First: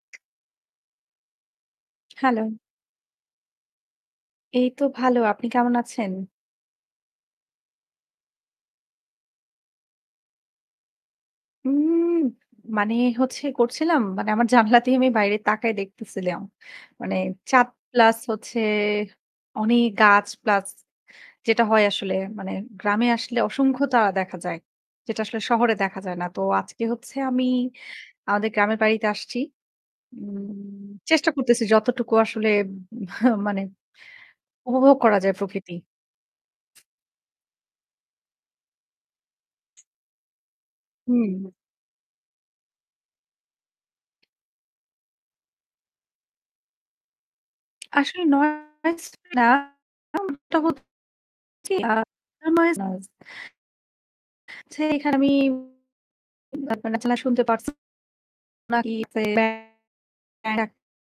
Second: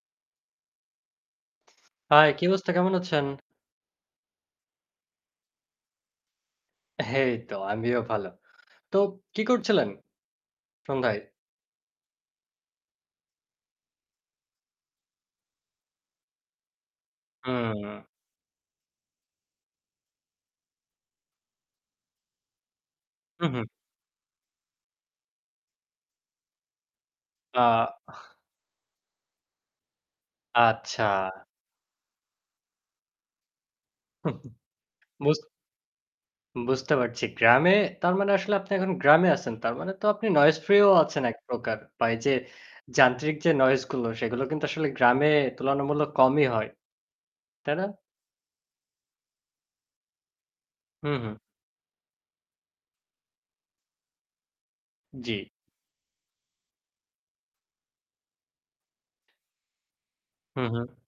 High, hello. কি অবস্থা? কেমন আছেন? এই তো ভালো, আপনি কেমন আছেন? এইতো আমিও ভালো। তো কি করছিলেন সন্ধ্যায়? উম মানে হচ্ছে করছিলাম মানে আমার জানলা থেকে আমি বাইরে তাকায় দেখতেছিলাম। মানে চাঁদ হুম। প্লাস হচ্ছে অনেক গাছ প্লাস যেটা হয় আসলে মানে গ্রামে আসলে হুম, হুম। অসংখ্য তারা দেখা যায়, যেটা আসলে শহরে দেখা যায় না। তো আজকে হচ্ছে আমি আ আহ আমাদের গ্রামের বাড়িতে আসছি। উম আচ্ছা। চেষ্টা করতেছি যতটুকু আসলে উম মানে উপভোগ করা যায় বুঝত প্রকৃতি। বুঝতে পারছি। গ্রামে তার মানে আসলে আপনি এখন গ্রামে আছেন। তার মানে তো আপনি noise free ও আছেন এক হুম। প্রকার। বা এইযে যান্ত্রিক যে noise গুলো সেগুলো কিন্তু আসলে গ্রামে তুলনামূলক কমই হয়। তাই না? আসলে noise টা না এম এটা হচ্ছে হু, হুম। আ noise, noise হচ্ছে এখানে আমি জি। না [unintelligible] শুনতে পাচ্ছেন নাকি হু, [unintelligible] হুম।